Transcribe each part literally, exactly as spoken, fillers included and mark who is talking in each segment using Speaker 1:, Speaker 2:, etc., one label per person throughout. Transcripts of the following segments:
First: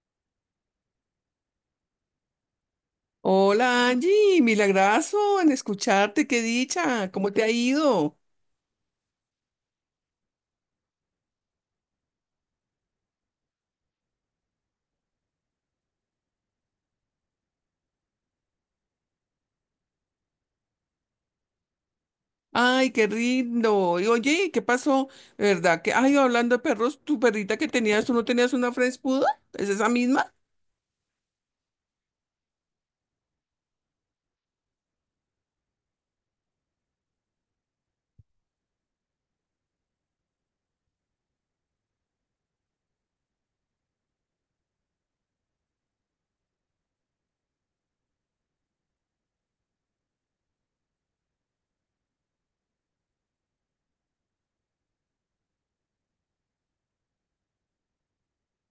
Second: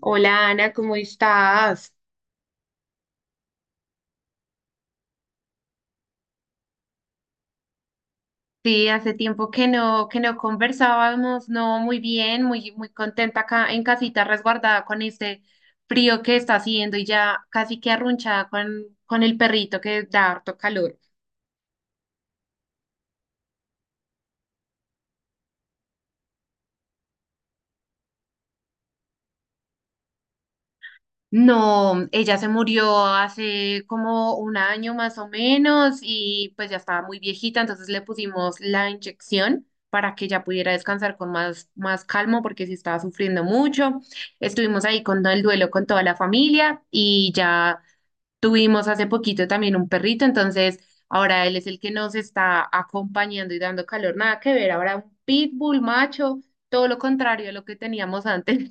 Speaker 1: Hola Ana, ¿cómo estás?
Speaker 2: Hola Angie, milagrazo en escucharte, qué dicha, ¿cómo te ha ido?
Speaker 1: Sí, hace tiempo que no, que no conversábamos, no, muy bien, muy, muy contenta acá en casita resguardada con este frío que está haciendo y ya casi que arrunchada con, con el perrito que da harto calor.
Speaker 2: Ay, qué lindo. Y oye, ¿qué pasó? ¿Verdad que, ay, hablando de perros, tu perrita que tenías, tú no tenías una French Poodle? ¿Es esa misma?
Speaker 1: No, ella se murió hace como un año más o menos y pues ya estaba muy viejita, entonces le pusimos la inyección para que ya pudiera descansar con más, más calmo porque sí estaba sufriendo mucho. Estuvimos ahí con todo el duelo con toda la familia y ya tuvimos hace poquito también un perrito, entonces ahora él es el que nos está acompañando y dando calor, nada que ver, ahora un pitbull macho, todo lo contrario a lo que teníamos antes.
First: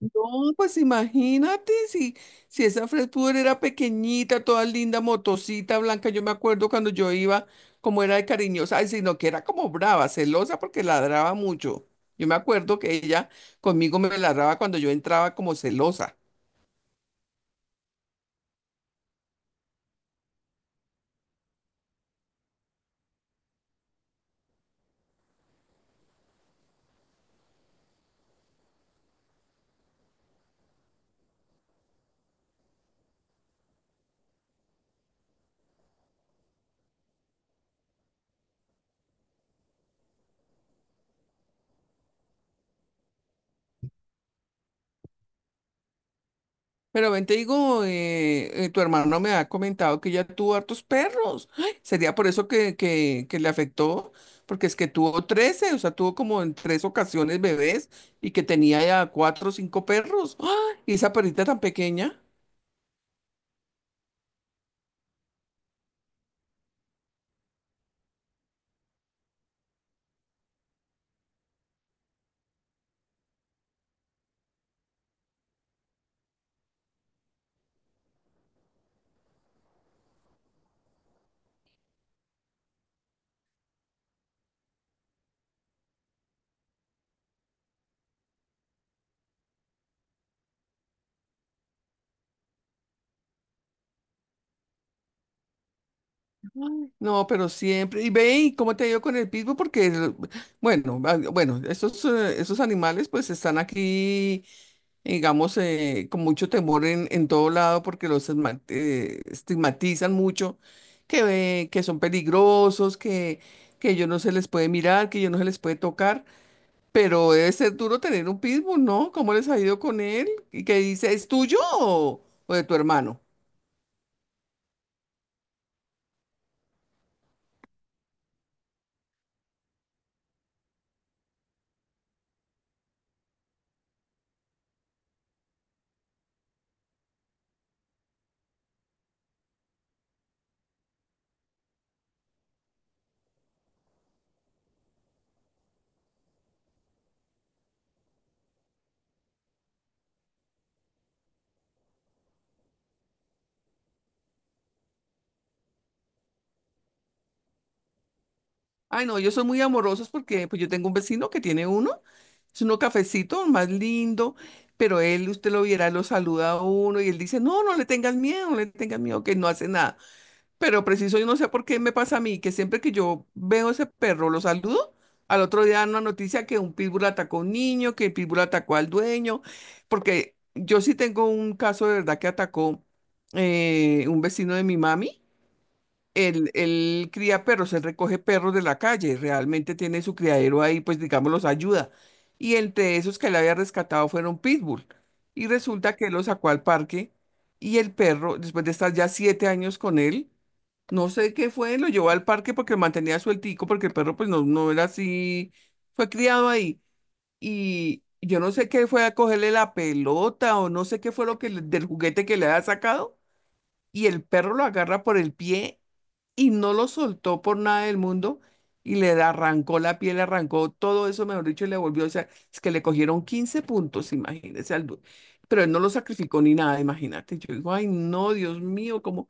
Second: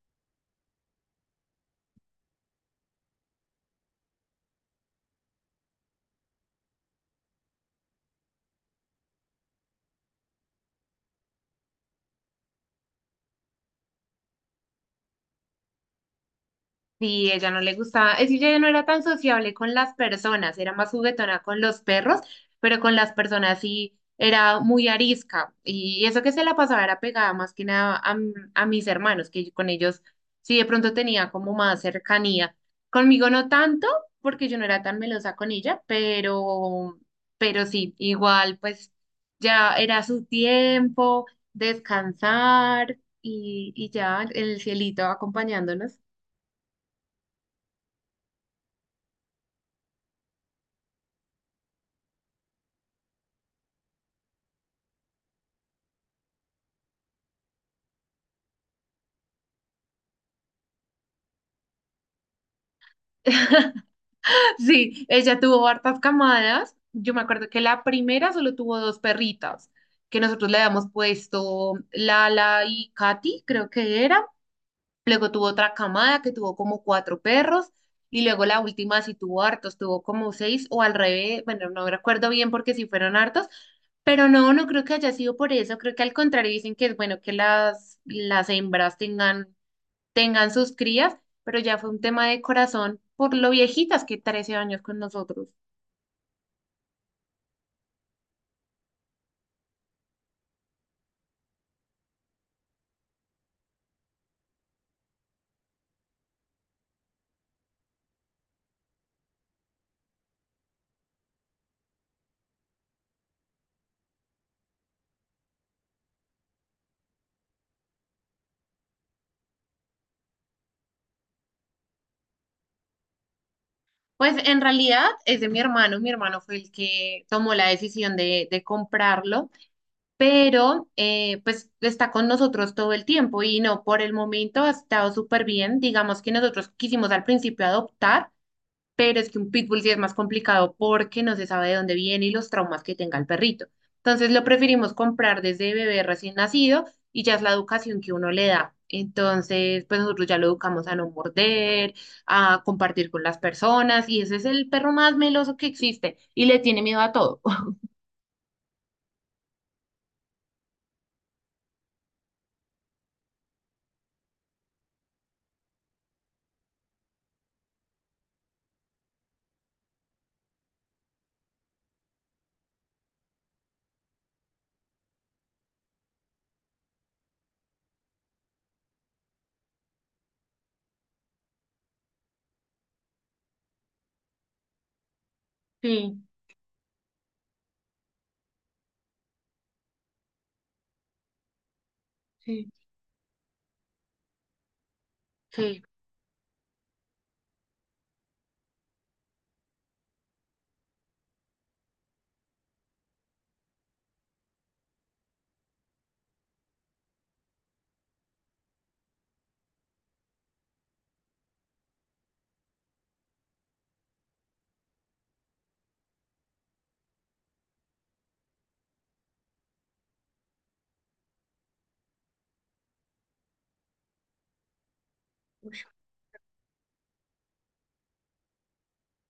Speaker 2: No, pues imagínate si, si esa French Poodle era pequeñita, toda linda, motosita, blanca, yo me acuerdo cuando yo iba, como era de cariñosa, ay, sino que era como brava, celosa porque ladraba mucho. Yo me acuerdo que ella conmigo me ladraba cuando yo entraba como celosa.
Speaker 1: Sí, ella no le gustaba, es que ella no era tan sociable con las personas, era más juguetona con los perros, pero con las personas sí era muy arisca. Y eso que se la pasaba era pegada más que nada a, m- a mis hermanos, que yo con ellos sí de pronto tenía como más cercanía. Conmigo no tanto, porque yo no era tan melosa con ella, pero, pero sí, igual pues ya era su tiempo, descansar y, y ya el cielito acompañándonos.
Speaker 2: Pero ven, te digo, eh, eh, tu hermano me ha comentado que ya tuvo hartos perros. Ay, sería por eso que, que, que le afectó, porque es que tuvo trece, o sea, tuvo como en tres ocasiones bebés y que tenía ya cuatro o cinco perros. ¡Ah! Y esa perrita tan pequeña.
Speaker 1: Sí, ella tuvo hartas camadas. Yo me acuerdo que la primera solo tuvo dos perritas, que nosotros le habíamos puesto Lala y Katy, creo que era. Luego tuvo otra camada que tuvo como cuatro perros. Y luego la última sí tuvo hartos, tuvo como seis o al revés. Bueno, no recuerdo bien porque sí fueron hartos. Pero no, no creo que haya sido por eso. Creo que al contrario dicen que es bueno que las, las hembras tengan tengan sus crías, pero ya fue un tema de corazón por lo viejitas que trece años con nosotros.
Speaker 2: No, pero siempre. Y ve, ¿y cómo te ha ido con el pitbull? Porque, el- bueno, ah, bueno, esos, eh, esos animales pues están aquí, digamos, eh, con mucho temor en, en todo lado porque los esma- eh, estigmatizan mucho, que, ve- que son peligrosos, que, que ellos no se les puede mirar, que ellos no se les puede tocar, pero debe ser duro tener un pitbull, ¿no? ¿Cómo les ha ido con él? Y que dice, ¿es tuyo o, o de tu hermano?
Speaker 1: Pues en realidad es de mi hermano, mi hermano fue el que tomó la decisión de, de comprarlo, pero eh, pues está con nosotros todo el tiempo y no, por el momento ha estado súper bien. Digamos que nosotros quisimos al principio adoptar, pero es que un pitbull sí es más complicado porque no se sabe de dónde viene y los traumas que tenga el perrito. Entonces lo preferimos comprar desde bebé recién nacido y ya es la educación que uno le da. Entonces, pues nosotros ya lo educamos a no morder, a compartir con las personas y ese es el perro más meloso que existe y le tiene miedo a todo.
Speaker 2: Ay, no, ellos son muy amorosos porque pues yo tengo un vecino que tiene uno, es uno cafecito, más lindo. Pero él, usted lo viera, lo saluda a uno y él dice, no, no le tengas miedo, no le tengas miedo, que no hace nada. Pero preciso, yo no sé por qué me pasa a mí, que siempre que yo veo ese perro, lo saludo, al otro día dan una noticia que un pitbull atacó a un niño, que el pitbull atacó al dueño, porque yo sí tengo un caso de verdad que atacó, eh, un vecino de mi mami.
Speaker 1: Sí,
Speaker 2: Él, él cría perros, él recoge perros de la calle, realmente tiene su criadero ahí, pues digamos, los ayuda. Y
Speaker 1: sí.
Speaker 2: entre esos que él había rescatado fueron pitbull. Y
Speaker 1: Sí.
Speaker 2: resulta que él lo sacó al parque y el perro, después de estar ya siete años con él, no sé qué fue, lo llevó al parque porque lo mantenía sueltico, porque el perro pues no, no era así, fue criado ahí. Y yo no sé qué fue a cogerle la pelota, o no sé qué fue lo que le- del juguete que le había sacado, y el perro lo agarra por el pie y no lo soltó por nada del mundo, y le arrancó la piel, le arrancó todo eso, mejor dicho, y le volvió, o sea, es que le cogieron quince puntos, imagínese, al du- pero él no lo sacrificó ni nada, imagínate. Yo digo, ay, no, Dios mío, como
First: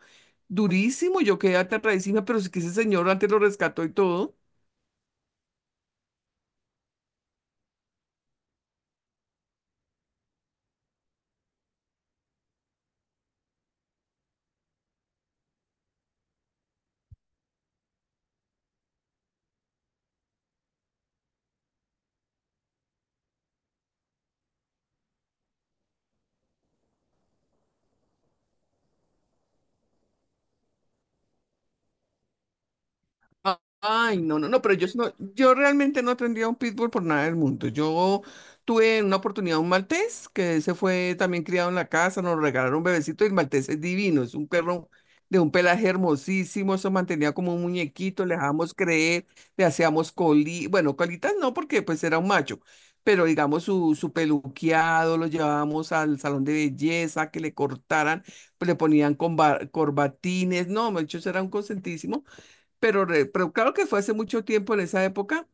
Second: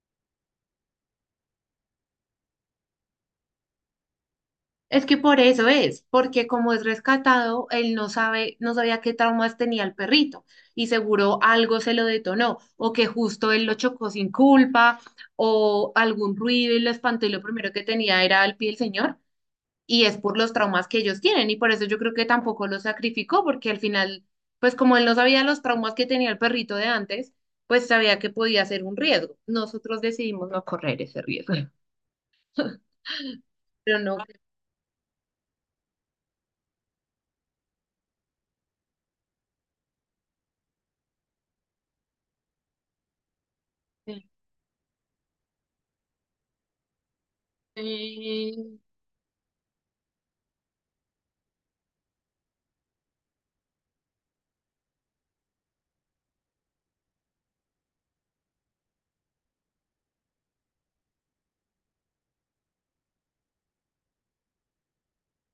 Speaker 2: durísimo, yo quedé aterradísima, pero es que ese señor antes lo rescató y todo.
Speaker 1: Es que por eso es, porque como es rescatado, él no sabe, no sabía qué traumas tenía el perrito y seguro algo se lo detonó o que justo él lo chocó sin culpa o algún ruido y lo espantó y lo primero que tenía era el pie del señor y es por los traumas que ellos tienen y por eso yo creo que tampoco lo sacrificó porque al final, pues como él no sabía los traumas que tenía el perrito de antes, pues sabía que podía ser un riesgo. Nosotros decidimos no correr ese riesgo,
Speaker 2: Ah,
Speaker 1: pero no.
Speaker 2: ay, no, no, no, pero yo, no, yo realmente no tendría un pitbull por nada del mundo. Yo tuve en una oportunidad un maltés que se fue también criado en la casa, nos regalaron un bebecito, y el maltés es divino, es un perro de un pelaje hermosísimo, se mantenía como un muñequito, le dejábamos
Speaker 1: Sí,
Speaker 2: creer, le hacíamos coli, bueno, colitas no, porque pues era un macho, pero digamos su, su peluqueado, lo llevábamos al salón de belleza, que le cortaran, pues, le ponían comba- corbatines, no, muchachos, era un consentísimo, pero, re- pero claro que fue hace mucho tiempo. En esa época,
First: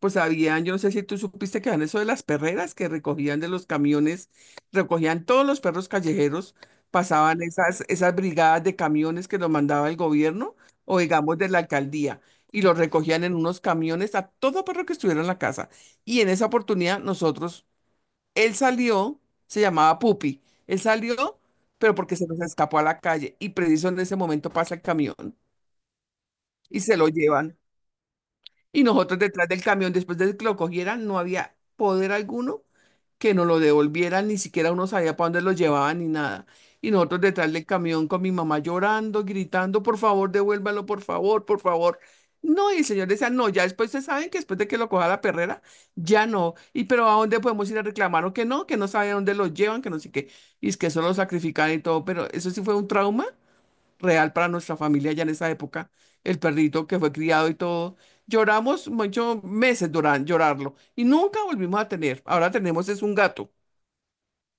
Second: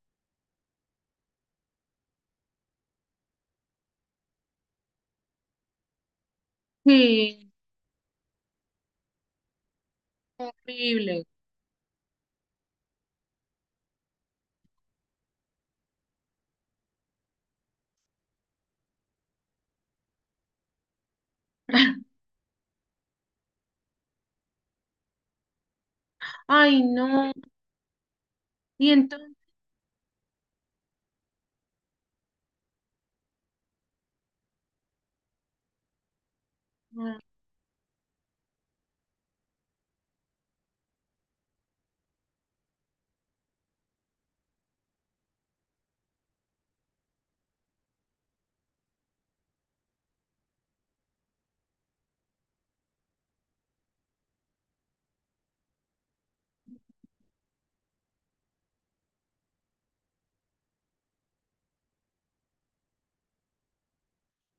Speaker 2: pues habían, yo no sé si tú supiste que habían eso de las perreras que recogían de los camiones, recogían todos los perros callejeros, pasaban
Speaker 1: sí,
Speaker 2: esas, esas brigadas de camiones que los mandaba el gobierno, o
Speaker 1: horrible.
Speaker 2: digamos de la alcaldía. Y los recogían en unos camiones a todo perro que estuviera en la casa. Y en esa oportunidad nosotros, él salió, se llamaba Pupi, él salió, pero porque se nos escapó a la calle. Y preciso en ese momento pasa el camión y
Speaker 1: Ay,
Speaker 2: se lo
Speaker 1: no.
Speaker 2: llevan. Y
Speaker 1: Y
Speaker 2: nosotros
Speaker 1: entonces,
Speaker 2: detrás del camión, después de que lo cogieran, no había poder alguno que nos lo devolvieran, ni siquiera uno sabía para dónde lo llevaban ni nada. Y nosotros detrás del camión con mi mamá llorando, gritando, por favor, devuélvalo, por favor, por favor. No, y el señor decía, no, ya después se saben que después de que lo coja la perrera, ya no. Y pero ¿a dónde podemos ir a reclamar o que no? Que no sabe a dónde lo llevan, que no sé qué. Y es que eso lo sacrifican y todo, pero eso sí fue un trauma real para nuestra familia ya en esa época, el perrito que fue criado y todo. Lloramos muchos meses lloran, llorarlo, y nunca volvimos a tener. Ahora tenemos es un gato.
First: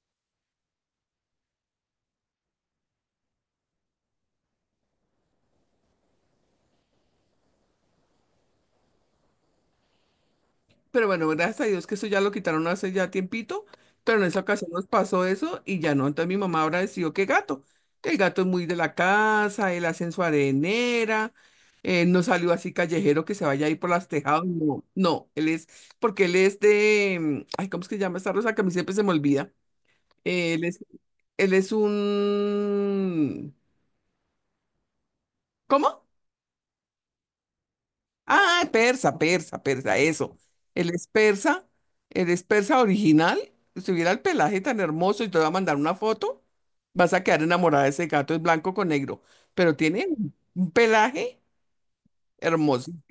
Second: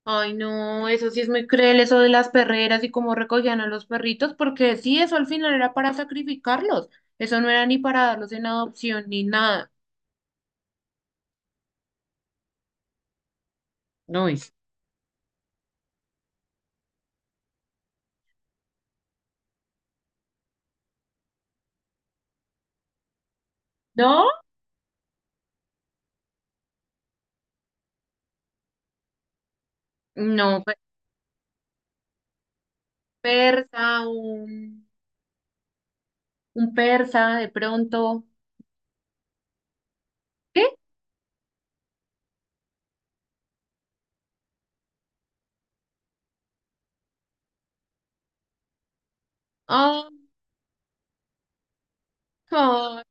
Speaker 1: ay, no, eso sí es muy cruel, eso de las perreras y cómo recogían a los perritos, porque sí, eso al final era para sacrificarlos. Eso no era ni para darlos en adopción ni nada.
Speaker 2: Pero bueno, gracias a Dios que eso ya lo quitaron hace ya tiempito, pero en
Speaker 1: No
Speaker 2: esa
Speaker 1: es.
Speaker 2: ocasión nos pasó eso y ya no. Entonces mi mamá ahora decidió que gato, que el gato es muy de la casa, él hace en su arenera, eh, no salió así callejero que se vaya a ir por las
Speaker 1: ¿No?
Speaker 2: tejados, no, no, él es, porque él es de, mm, ay, ¿cómo es que se llama esta rosa que a mí siempre se me olvida?
Speaker 1: No,
Speaker 2: Él
Speaker 1: pe-
Speaker 2: es, él es un...
Speaker 1: persa, un,
Speaker 2: ¿Cómo?
Speaker 1: un persa de pronto.
Speaker 2: Ah, persa, persa, persa, eso.
Speaker 1: ¿Qué?
Speaker 2: Él es persa, él es persa original. Si hubiera el pelaje tan hermoso, y te voy a mandar una foto, vas a quedar enamorada de ese gato, es blanco con negro, pero tiene
Speaker 1: Ay,
Speaker 2: un un pelaje hermoso.
Speaker 1: no.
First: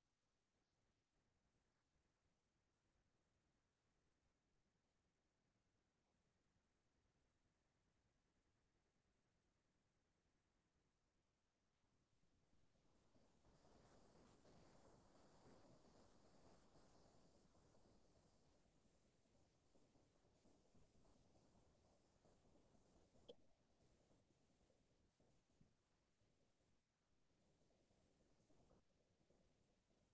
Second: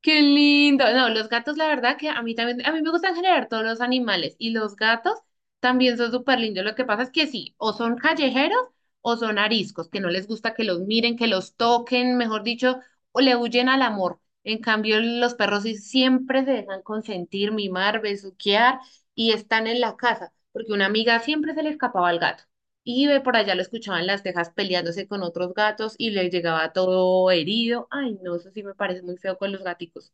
Speaker 1: Qué lindo. No, los gatos, la verdad que a mí también, a mí me gustan generar todos los animales y los gatos también son súper lindos. Lo que pasa es que sí, o son callejeros o son ariscos, que no les gusta que los miren, que los toquen, mejor dicho, o le huyen al amor. En cambio, los perros sí siempre se dejan consentir, mimar, besuquear y están en la casa, porque una amiga siempre se le escapaba al gato. Y ve por allá lo escuchaban las tejas peleándose con otros gatos y le llegaba todo herido. Ay, no, eso sí me parece muy feo con los gaticos.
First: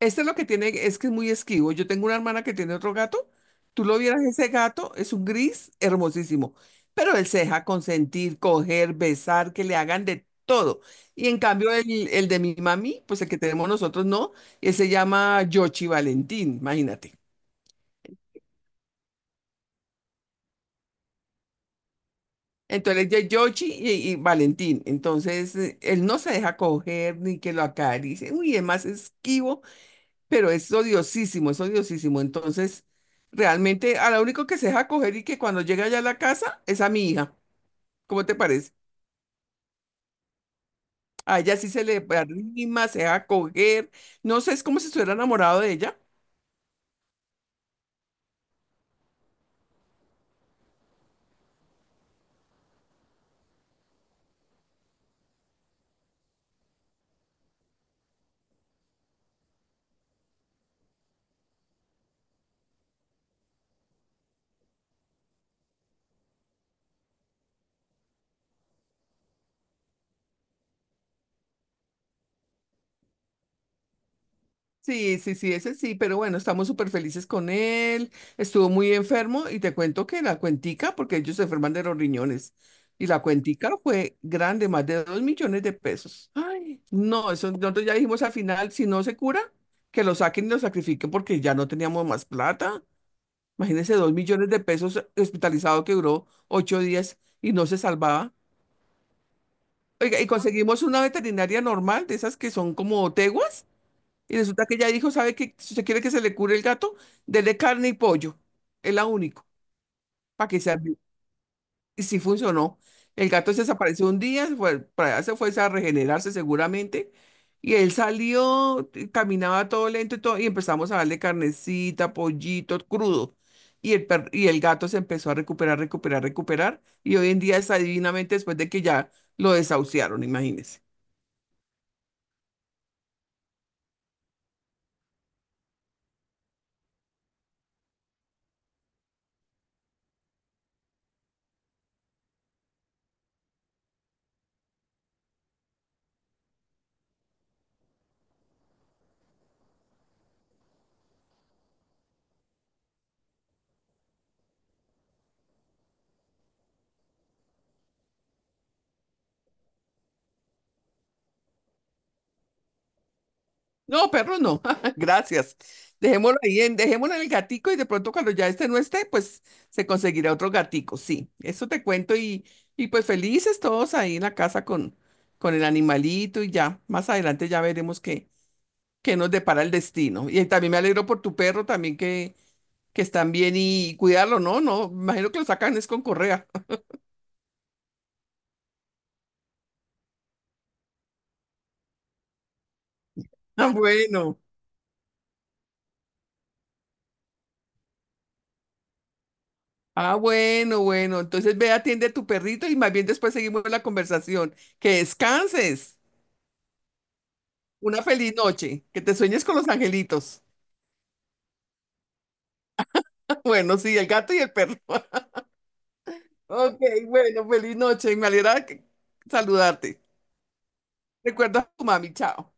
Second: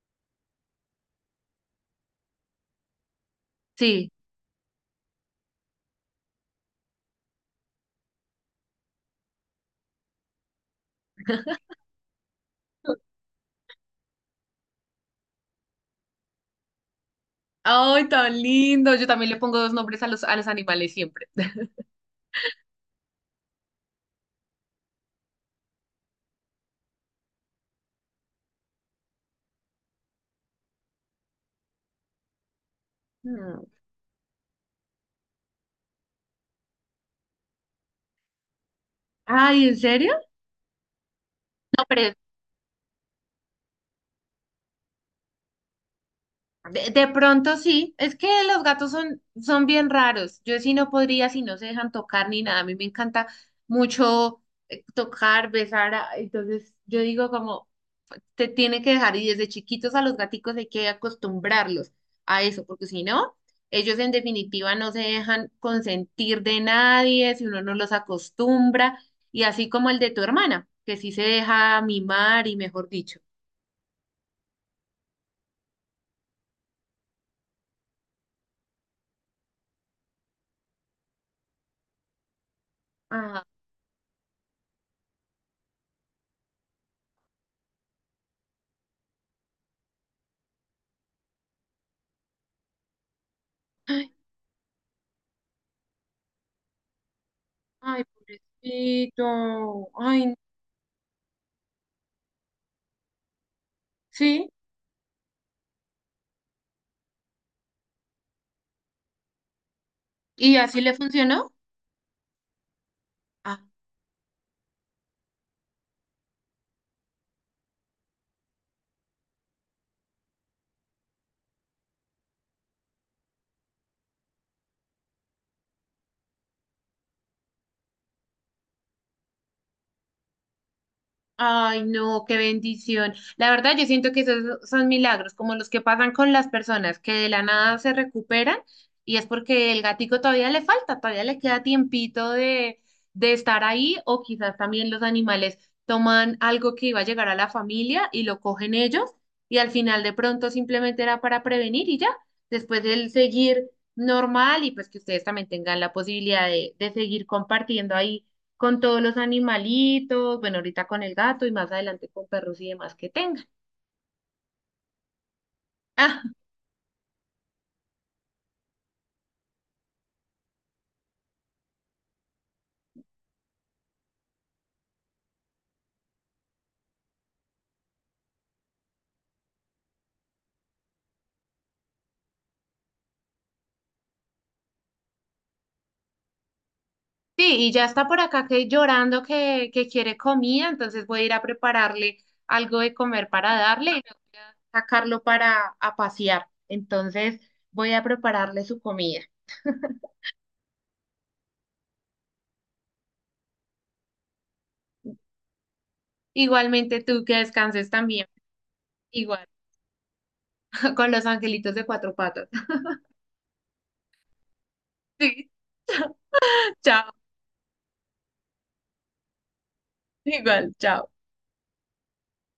Speaker 2: Este es lo que tiene es que es muy esquivo. Yo tengo una hermana que tiene otro gato. Tú lo
Speaker 1: Sí.
Speaker 2: vieras, ese gato es un gris hermosísimo, pero él se deja consentir, coger, besar, que le hagan de todo. Y en cambio, el, el de mi mami, pues el que tenemos nosotros no, él se llama Yoshi Valentín, imagínate.
Speaker 1: Ay, tan lindo. Yo también le pongo dos nombres a los, a los animales siempre.
Speaker 2: Entonces, ya Yoshi y, y Valentín. Entonces, eh, él no se deja coger ni que lo acaricie. Uy, es más esquivo, pero es odiosísimo, es odiosísimo. Entonces,
Speaker 1: Mm.
Speaker 2: realmente a la único que se deja coger y que cuando llega ya a la casa es a mi hija. ¿Cómo te parece?
Speaker 1: Ay, ¿en serio?
Speaker 2: A ella sí
Speaker 1: No,
Speaker 2: se le
Speaker 1: pero
Speaker 2: arrima, se deja coger. No sé, es como si estuviera enamorado de ella.
Speaker 1: de, de pronto sí. Es que los gatos son, son bien raros. Yo sí no podría si no se dejan tocar ni nada. A mí me encanta mucho eh, tocar, besar. a- Entonces yo digo como, se tiene que dejar y desde chiquitos a los gaticos hay que acostumbrarlos a eso, porque si no, ellos en definitiva no se dejan consentir de nadie, si uno no los acostumbra, y así como el de tu hermana, que sí se deja mimar y mejor dicho.
Speaker 2: Sí, sí, sí, ese sí, pero bueno, estamos súper felices con él. Estuvo muy enfermo y te cuento que la cuentica, porque ellos se enferman de los riñones, y la
Speaker 1: Ah,
Speaker 2: cuentica fue grande, más de dos millones de pesos. Ay, no, eso nosotros ya dijimos al final, si no se cura, que lo saquen y lo sacrifiquen, porque ya no teníamos más plata. Imagínense,
Speaker 1: ay,
Speaker 2: dos millones de pesos hospitalizado que duró ocho días y no se
Speaker 1: ay,
Speaker 2: salvaba.
Speaker 1: pobrecito.
Speaker 2: Oiga, y
Speaker 1: Ay,
Speaker 2: conseguimos una veterinaria normal, de esas que son como teguas, y
Speaker 1: sí.
Speaker 2: resulta que ella dijo, ¿sabe qué? Si usted quiere que se le cure el gato, dele carne y pollo. Es la único, para
Speaker 1: ¿Y
Speaker 2: que sea
Speaker 1: así le
Speaker 2: bien.
Speaker 1: funcionó?
Speaker 2: Y sí funcionó. El gato se desapareció un día, se fue, para allá se fue a regenerarse seguramente. Y él salió, y caminaba todo lento y todo, y empezamos a darle carnecita, pollito, crudo. Y el, per- y el gato se empezó a recuperar, recuperar, recuperar. Y hoy en día está divinamente, después de que ya lo desahuciaron, imagínense.
Speaker 1: Ay, no, qué bendición. La verdad, yo siento que esos son milagros, como los que pasan con las personas que de la nada se recuperan y es porque el gatico todavía le falta, todavía le queda tiempito de, de estar ahí o quizás también los animales toman algo que iba a llegar a la familia y lo cogen ellos y al final de pronto simplemente era para prevenir y ya, después el seguir normal y pues que ustedes también tengan la posibilidad de, de seguir compartiendo ahí con todos los animalitos, bueno, ahorita con el gato y más adelante con perros y demás que tengan.
Speaker 2: No, perro, no. Gracias.
Speaker 1: Ah,
Speaker 2: Dejémoslo ahí, en, dejémoslo en el gatico, y de pronto cuando ya este no esté, pues se conseguirá otro gatico. Sí, eso te cuento, y, y pues felices todos ahí en la casa con, con el animalito, y ya. Más adelante ya veremos qué, qué nos depara el destino. Y también me alegro por tu perro también, que, que están bien y cuidarlo, ¿no? No, me imagino que lo sacan es con correa.
Speaker 1: sí, y ya está por acá que llorando que, que quiere comida, entonces voy a ir a prepararle algo de comer para
Speaker 2: Ah,
Speaker 1: darle y voy
Speaker 2: bueno.
Speaker 1: a sacarlo para a pasear. Entonces voy a prepararle su comida.
Speaker 2: Ah, bueno, bueno. Entonces ve, atiende a tu perrito y más bien después seguimos la conversación. Que descanses.
Speaker 1: Igualmente tú que descanses
Speaker 2: Una
Speaker 1: también,
Speaker 2: feliz noche, que te sueñes
Speaker 1: igual,
Speaker 2: con los angelitos.
Speaker 1: con los angelitos de cuatro patas.
Speaker 2: Bueno, sí, el gato y el perro.
Speaker 1: Sí.
Speaker 2: Ok, bueno, feliz noche. Me alegra que- saludarte. Recuerda a tu mami, chao.